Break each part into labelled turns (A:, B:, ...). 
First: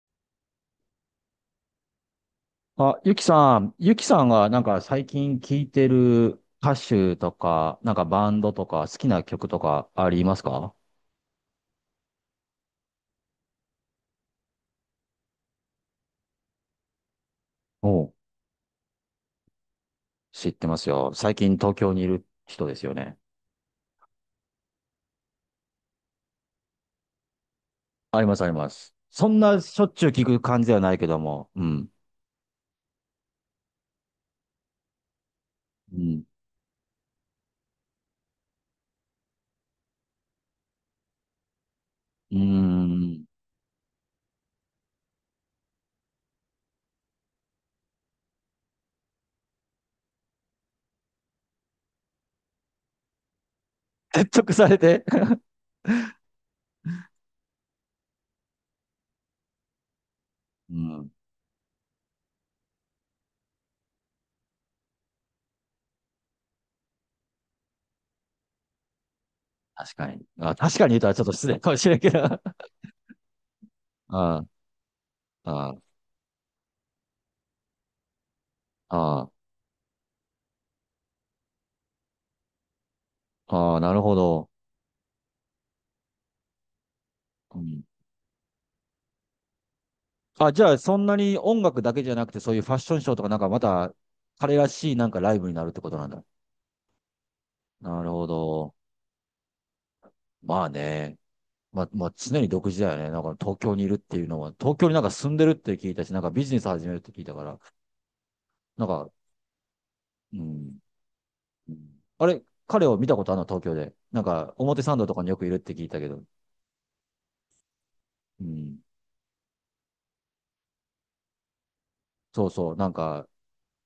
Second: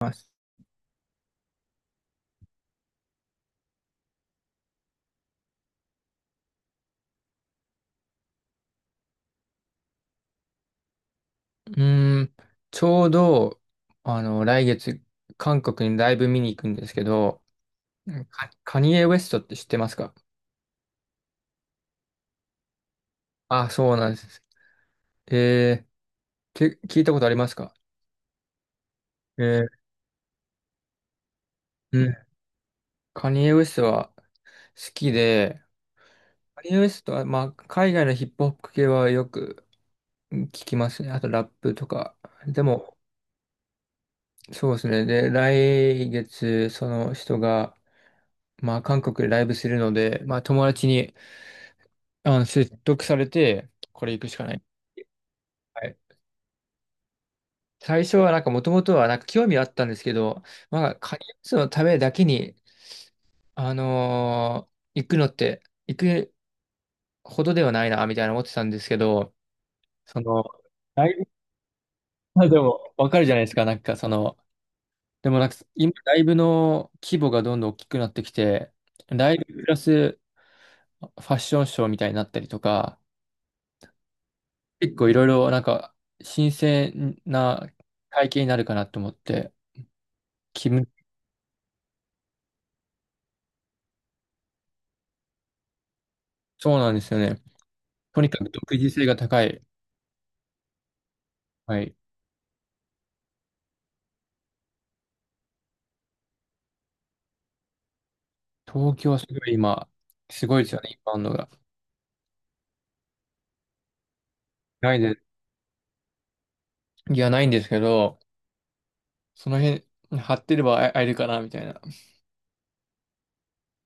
A: ます。
B: あ、ゆきさんがなんか最近聴いてる歌手とか、なんかバンドとか好きな曲とかありますか？
A: うーん、ちょうど、来月、韓国にライブ見に行くんですけど、
B: おう。
A: カニエ・ウェストって知ってますか？
B: 知ってますよ。最近東京にいる人ですよね。
A: あ、そうなんです。えー、聞いたことありますか？
B: ありますあります。そん
A: え
B: な
A: ー、
B: しょっちゅう聞く感じではないけども、うん。
A: うん。カニエ・ウェストは好きで、
B: うん。
A: カニエ・ウェストは、まあ、海外のヒップホップ系はよく聞きますね。あとラップとか。
B: うー
A: でも、
B: ん。
A: そうですね。で、来月、その人が、まあ、韓国でライブするので、まあ、友達に、説得されて、これ行く
B: 説
A: しか
B: 得
A: ない。
B: されて。
A: はい。最初はなんかもともとはなんか興味あったんですけど、
B: う
A: まあ、
B: ん。
A: カニスのためだけに、行くのって、行くほどではないな、みたいな思ってたんですけど、
B: 確か
A: そ
B: に。
A: の、
B: あ、確かに言うと
A: ラ
B: は
A: イ
B: ちょっ
A: ブ、
B: と失礼かもしれんけど。
A: まあ で もわかるじゃないですか、なんかそ
B: あ
A: の、でもなんか
B: あ、あ
A: 今、ライブの規模がどんどん大きくなってきて、
B: あ、あ
A: ライブプラスファッションショーみたいになったりとか、
B: あ、ああ、なるほど。
A: 結構いろいろなんか新鮮
B: う
A: な
B: ん。
A: 体験になるかなと思って、
B: あ、じ
A: 気
B: ゃあ、
A: 分、
B: そんなに音楽だけじゃなくて、そういうファッションショーとか、なんかまた、彼らしいなんかライブになるってことなんだ。
A: そうなんですよね。
B: なる
A: と
B: ほ
A: にかく独
B: ど。
A: 自性が高い。
B: まあね。
A: は
B: まあ、
A: い。
B: まあ、常に独自だよね。なんか東京にいるっていうのは、東京になんか住んでるって聞いたし、なんかビジネス始めるって聞いたから、なん
A: 東京
B: か、
A: はすごい今、
B: う
A: すごいです
B: ん。
A: よね、インバウンドが。
B: うん。あれ、彼を見たことあるの東京で。なんか、表
A: な
B: 参
A: い
B: 道と
A: で、
B: かによくいるって聞いたけど。
A: いや、ないんですけど、
B: うん。
A: その辺、張ってれば会えるかな、みたいな。
B: そうそう。なんか、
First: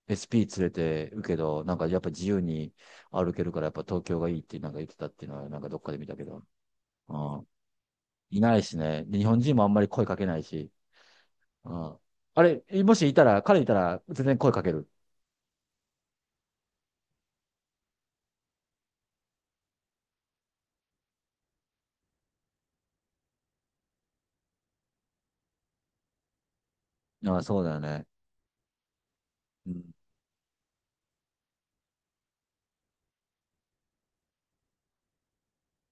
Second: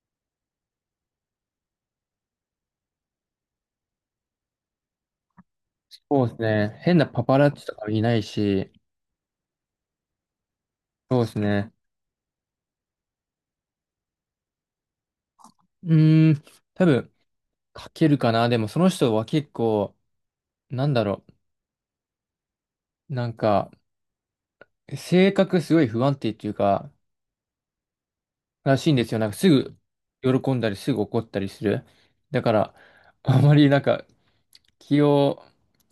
B: SP 連れてるけど、なんかやっぱ自由に歩けるから、やっぱ東京がいいってなんか言ってたっていうのは、なんかどっかで見たけ
A: そうです
B: ど。
A: ね。変なパパ
B: あ。
A: ラッチとかもいない
B: いない
A: し、
B: しね。で、日本人もあんまり声かけないし。
A: そうです
B: う
A: ね。
B: ん。あれ、もしいたら、彼いたら全然声かける。
A: うーん、多分、書けるかな。でも、その人は結構、なんだろう、なんか、性格すごい不安定っていうか、
B: ああ、そうだよね。
A: らしいんですよ。なんか、す
B: う
A: ぐ
B: ん。
A: 喜んだり、すぐ怒ったりする。だから、あまりなんか、気を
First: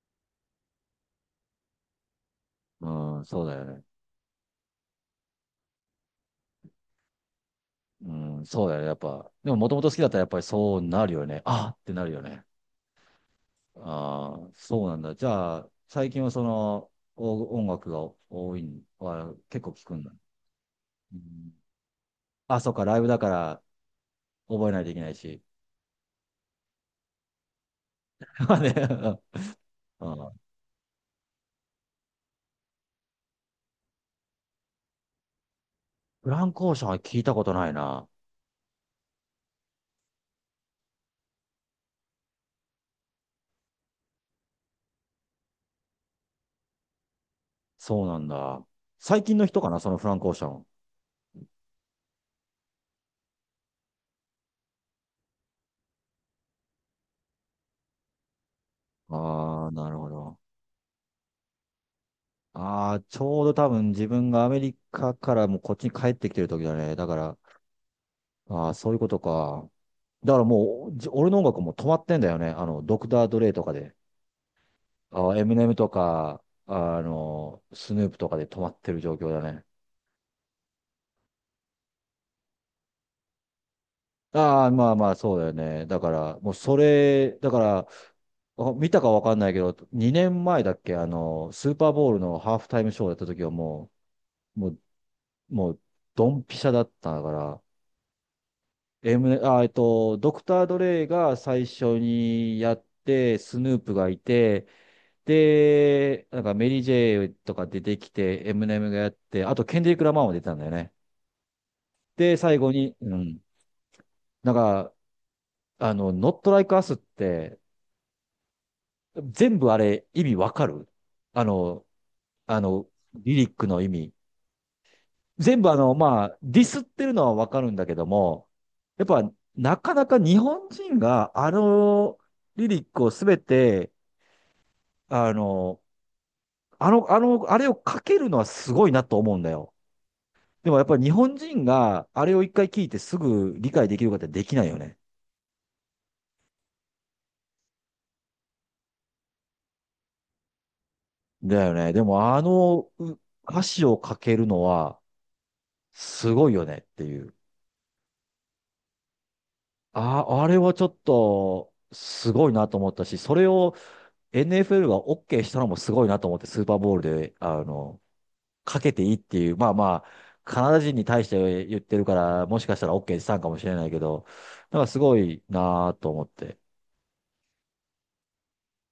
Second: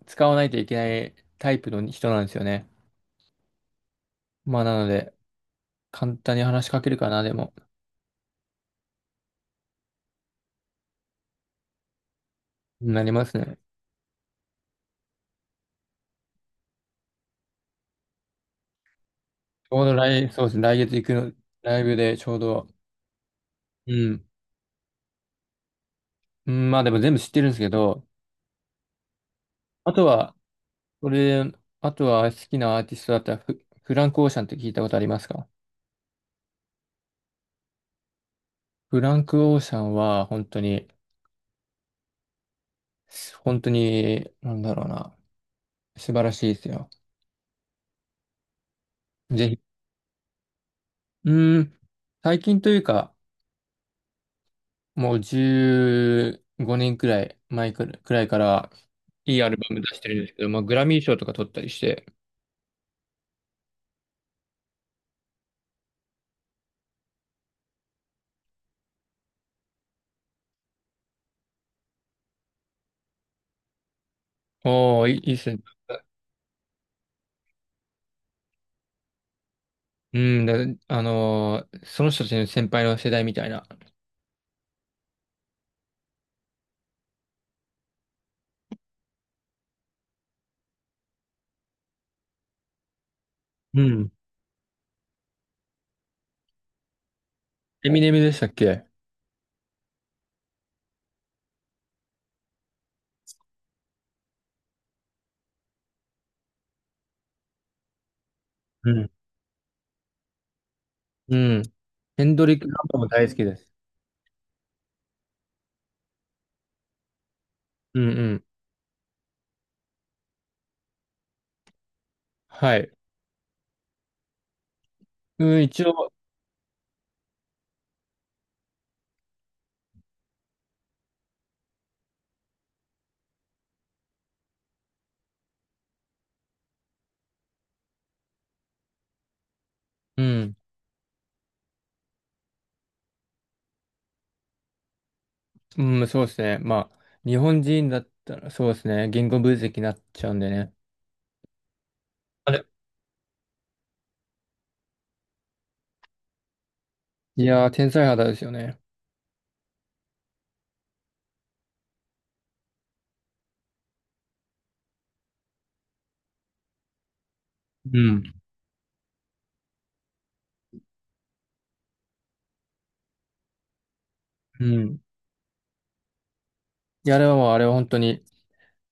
A: 使わないといけないタイプの人なんですよね。
B: うん、そうだよね。
A: まあ、なので、簡単に話しかけるかな、でも、
B: うん、そうだよね。やっぱ。でも、もともと好きだったらやっぱりそうなるよね。ああってなるよね。
A: なりますね。
B: ああ、そうなんだ。じゃあ、最近はその、お音楽が多いん、あ、結構
A: ちょ
B: 聞
A: う
B: く
A: ど
B: んだ。
A: そうですね、来月行く
B: う
A: の、
B: ん、
A: ライブでちょう
B: あ、
A: ど、
B: そうか、ライブだから
A: うん、
B: 覚えないといけないし。
A: うん、まあでも全部知ってるんですけど、
B: まあね。
A: あと
B: うん。
A: は、これ、あとは好きなアーティストだったらフランク・オーシャンって聞いたことありますか？
B: フランコーションは聞いたことないな。
A: フランク・オーシャンは、本当に、本当に、なんだろうな、素晴らしいですよ。
B: そうなんだ。最近の
A: ぜ
B: 人
A: ひ、
B: かな、そのフランク・オーシャン。
A: うん、最近というか、もう15年くらい前くらいくらいから、いいアルバ
B: ああ、
A: ム
B: な
A: 出
B: る
A: し
B: ほ
A: てるんです
B: ど。
A: けど、まあ、グラミー賞とか取ったりして、
B: ああ、ちょうど多分自分がアメリカからもうこっちに帰ってきてる時だね。だから、ああ、そういうことか。だからもう、俺の音楽も止まってんだよね。ドクター・ドレイとかで。
A: おー、いい
B: あ
A: いいっ
B: あ、エ
A: す
B: ミ
A: ね。
B: ネムとか、スヌープとかで止まってる状況だね。
A: うん、その人たちの先輩の世代みたいな。
B: ああ、まあまあ、そうだよね。だから、もうそれ、だから、あ、見たかわかんないけど、2年前だっけ、スーパーボウルのハーフタイムショーやった時は
A: う
B: も
A: ん、
B: う、もう、ドンピシャだったから、
A: エミネムでしたっけ？
B: M、あ、えっと、ドクター・ドレイが最初にやって、スヌープがいて、で、なんかメリー・ジェイとか出てきて、エムネ
A: う
B: ムがや
A: ん、
B: って、あとケンデリック・ラマーも出てたんだよね。
A: うん。ヘ
B: で、
A: ンド
B: 最
A: リック・
B: 後
A: ラン
B: に、
A: プも
B: う
A: 大好
B: ん。
A: きです。
B: なんか、ノット・ライク・アスって、
A: うんうん。
B: 全部あれ、意味わかる？あの、あ
A: は
B: の、
A: い。
B: リリックの意味。
A: う
B: 全
A: ん、
B: 部あ
A: 一
B: の、
A: 応、
B: まあ、ディスってるのはわかるんだけども、やっぱ、なかなか日本人があのリリックをすべて、あの、あれを書けるのはすごいなと思うんだよ。
A: うん、
B: でもやっぱり日本人があれを一回聞いてすぐ理解できるかってできないよね。
A: うん、そうですね。まあ、日本人だったらそうですね。言語分析になっちゃうんでね。
B: だよね。でもあ
A: あれ、
B: のう歌詞を書けるのはすごいよねっていう。
A: いやー、天才肌ですよね。
B: あ、あれはちょっとすごいなと思ったし、それを NFL が OK したのもすごいなと思って、スーパーボールで、
A: うん。
B: かけていいっていう、まあまあ、カナダ人に対して言ってるから、もしかしたら OK したんかもしれないけど、
A: う
B: なんかす
A: ん。
B: ごいなぁと思って。
A: いや、あれはもう、あれは本当に、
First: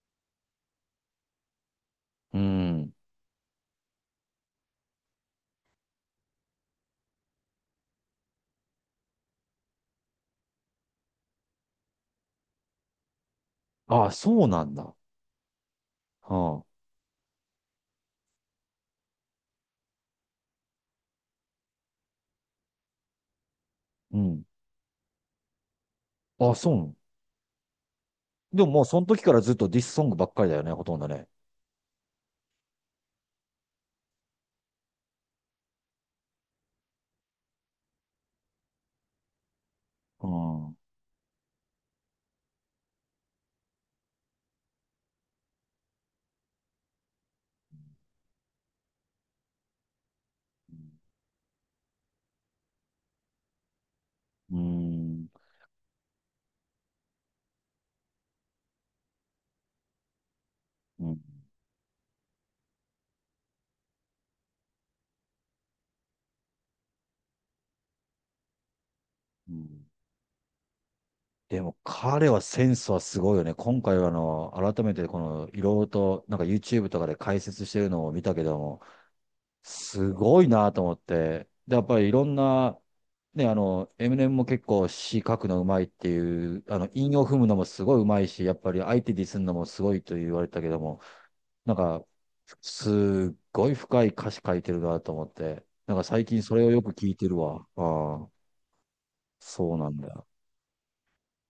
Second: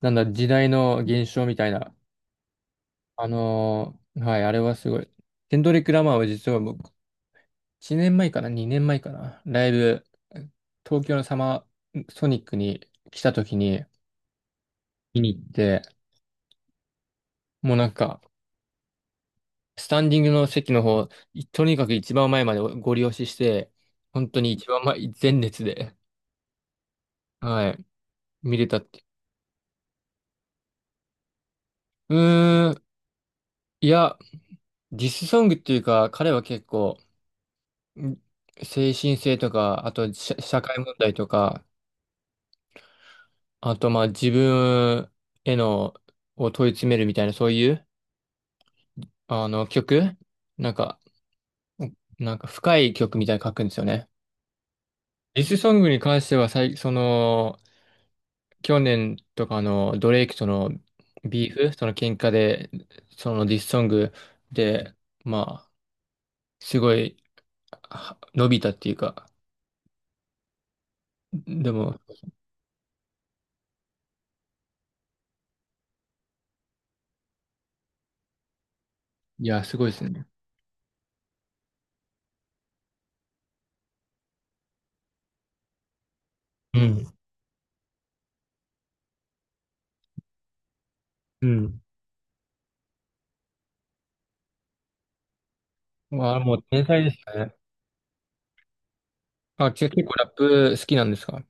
A: なんだ、時代の現象みたいな。
B: うん。
A: はい、あれはすごい。ケンドリック・ラマーは実は僕、1年前かな、2年前かな、ライブ、東京のサマーソニックに来た時に
B: ああ、そうなんだ。は
A: 見に行って、
B: あ、
A: もうなんか、スタンディングの席の方、とにかく一番前までご利用して、
B: う
A: 本当
B: ん。
A: に一番前、前列で、
B: ああ、そうなの。
A: はい、見
B: で
A: れ
B: も
A: た
B: も
A: っ
B: うそ
A: て。
B: の時からずっとディスソングばっかりだよね、ほとんどね。
A: うーん、いや、ディスソングっていうか、彼は結構、ん精神性とか、あと
B: う
A: 社
B: ん。う
A: 会問題とか、あとまあ自分への、を問い詰めるみたいな、そういう、あの曲なんか、なんか深い曲みたいに書くんですよね。
B: ん。
A: ディスソングに関しては、その、去年とかのドレイクとの
B: うん。
A: ビーフ、その喧嘩で、そのディスソングで、まあ、すごいは伸びたっていうか、
B: うん。で
A: で
B: も
A: も、
B: 彼はセンスはすごいよね。今回は改めてこの、いろいろと、なんか YouTube とかで解説してるのを見たけども、
A: いや、すごいです
B: す
A: ね。
B: ごいなと思って。で、やっぱりいろんな、ね、エミネムも結構詩書くのうまいっていう、
A: うん。
B: 韻を踏むのもすごいうまいし、やっぱり相手ディスるのもすごいと言われたけども、
A: う
B: なん
A: ん。
B: か、すっごい深い歌詞書いてるなと思って、なんか最
A: まあ、
B: 近そ
A: もう
B: れをよ
A: 天
B: く
A: 才
B: 聞
A: で
B: い
A: す
B: てる
A: ね。
B: わ。ああ、
A: あ、
B: そうなん
A: 結構
B: だ。
A: ラップ好きなんですか？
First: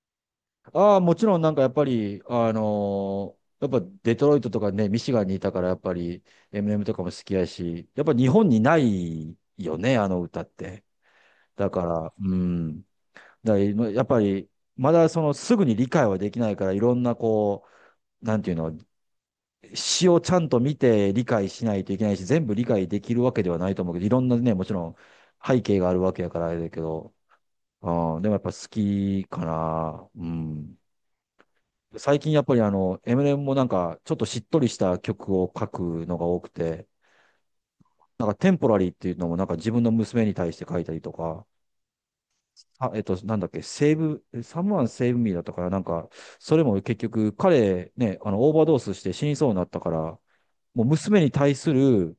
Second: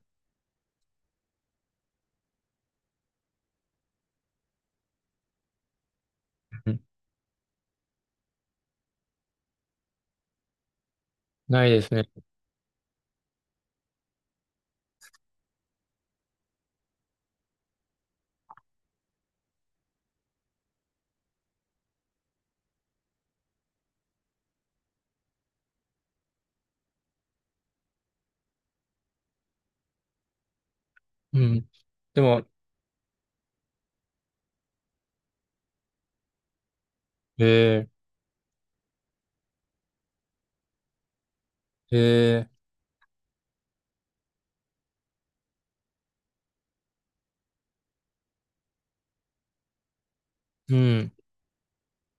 B: ああ、もちろんなんかやっぱり、やっぱデトロイトとかね、ミシガンにいたからやっぱり
A: うん、
B: MM とかも好きやし、やっぱ日本にないよね、あの歌って。
A: な
B: だ
A: いで
B: か
A: すね。
B: ら、うん。だから今やっぱり、まだそのすぐに理解はできないから、いろんなこう、なんていうの、詩をちゃんと見て理解しないといけないし、全部理解できるわけではないと思うけど、いろんなね、もちろん背景があるわけやからあれだけど、うん、でもやっぱ好きかな。うん。
A: うん。
B: 最
A: で
B: 近やっ
A: も、
B: ぱりエ m i ム m もなんか、ちょっとしっとりした曲を書くのが多くて、
A: え
B: なんかテンポラリーっていうのもなんか自分の娘に対して書いたりとか、
A: ー、え
B: あ、なんだっけ、セーブ、サムワンセーブミーだったから、なんか、それも結局彼ね、オーバードースして死にそうになったから、
A: う
B: もう
A: ん、
B: 娘に対する、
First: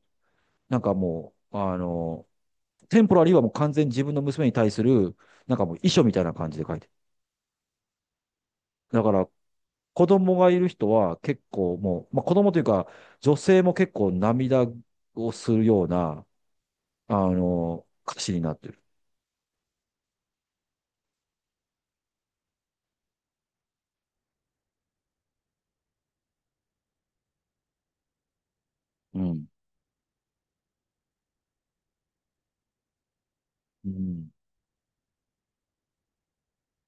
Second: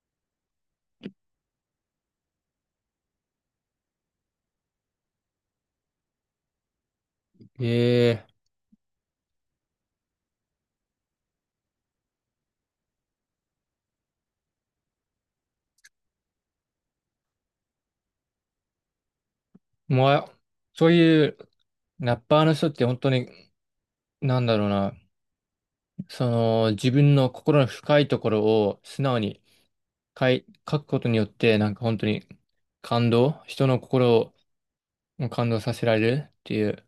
B: なんかもう、テンポラリーはもう完全に自分の娘に対する、なんかもう遺書みたいな感じで書いてる。
A: え
B: だから子供がいる人は結構もう、まあ、子供というか、女性も結構涙をするような、歌詞になってる。
A: もう、あ、そういうラッパーの人って本当に、なんだろうな、その、自分の心の深いところを素直
B: う
A: に
B: ん。
A: 書くことによって、なんか本当に感動、人の
B: うん。
A: 心を感動させられるっていう、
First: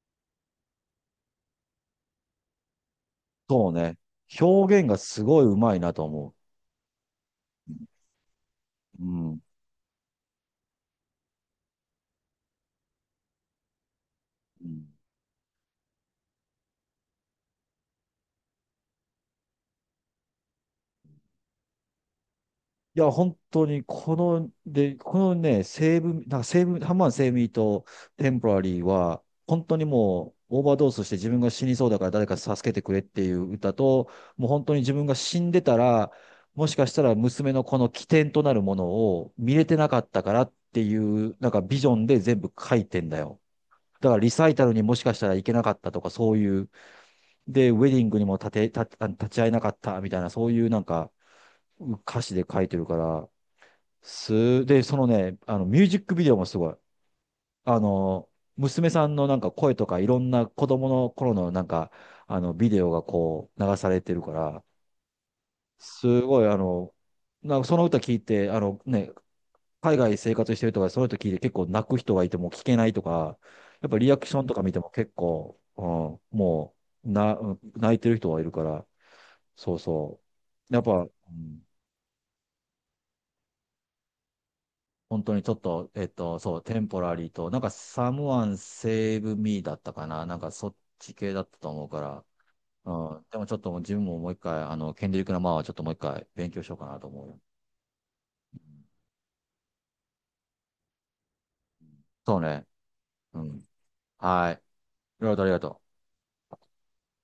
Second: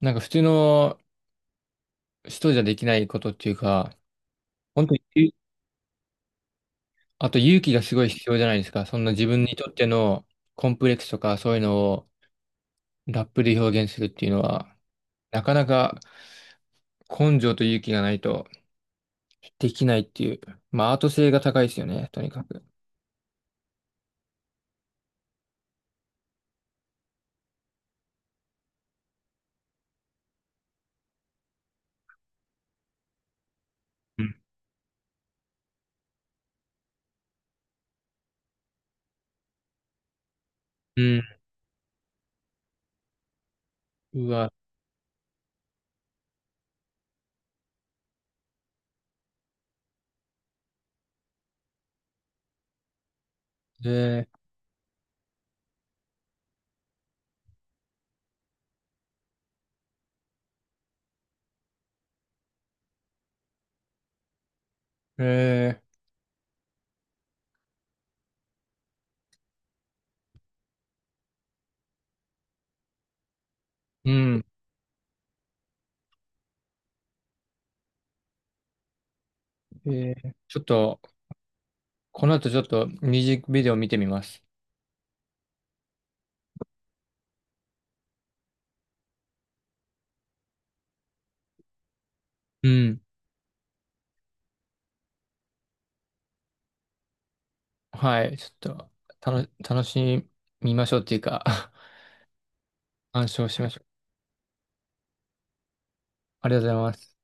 A: なんか普通の人じゃできないことっていう
B: そう
A: か、
B: ね。表
A: 本
B: 現
A: 当
B: がす
A: に
B: ごい上手いなと思
A: あと勇気がすごい必要じゃないですか。そ
B: う。
A: ん
B: う
A: な自
B: ん。
A: 分にとってのコンプレックスとかそういうのをラップで表現するっていうの
B: う
A: は、
B: ん。
A: なかなか根性と勇気がないとできないっていう。まあアート性が高いですよね、とにかく。
B: いや、本当に、で、このね、西ブなんか西ブハンマーセ武ミーとテンポラリーは、本当にもう、オーバードースして自分が死にそうだから誰か助けてくれっていう歌と、
A: うん。
B: もう本当に自分が死んでたら、もしかしたら娘のこの起点となるものを見れてなかったからってい
A: うん。
B: う、なんかビジョンで全部書いてんだよ。だから
A: う
B: リサ
A: わ、
B: イタルにもしかしたら行けなかったとか、そういう、で、ウェディングにも立て、立あ立ち会えなかったみたいな、そういうなんか歌詞で書いてるから、
A: え
B: で、そのね、ミュージックビデオもすごい。あの、娘さんのなんか声とかいろんな子供の頃のなんか、ビデオがこう流されてるから、
A: ー、え
B: すごいなんかその歌聞いて、あのね、海外生活してるとか、その歌聞いて結構泣く人がいても聞けないとか、やっぱリ
A: う
B: アクショ
A: ん。
B: ンとか見ても結構、うん、もう、泣いてる人はいるから、そうそ
A: ちょっ
B: う。やっぱ、
A: と、
B: うん。
A: この後ちょっとミュージックビデオ見てみます。
B: 本当にちょっと、そう、テンポラリーと、なんか、サムワンセーブミーだったかな。なんか、そっち系だったと思うから。
A: うん。
B: うん。でもちょっともう自分ももう一回、ケンデリック・ラマーはちょっともう一回勉強しようかなと思うよ。
A: はい、ち
B: う
A: ょ
B: ん。
A: っと、楽しみましょうっていうか、
B: そうね。
A: 鑑
B: う
A: 賞し
B: ん。
A: ましょう。
B: はい。いろいろとありがとう。
A: ありがとうございます。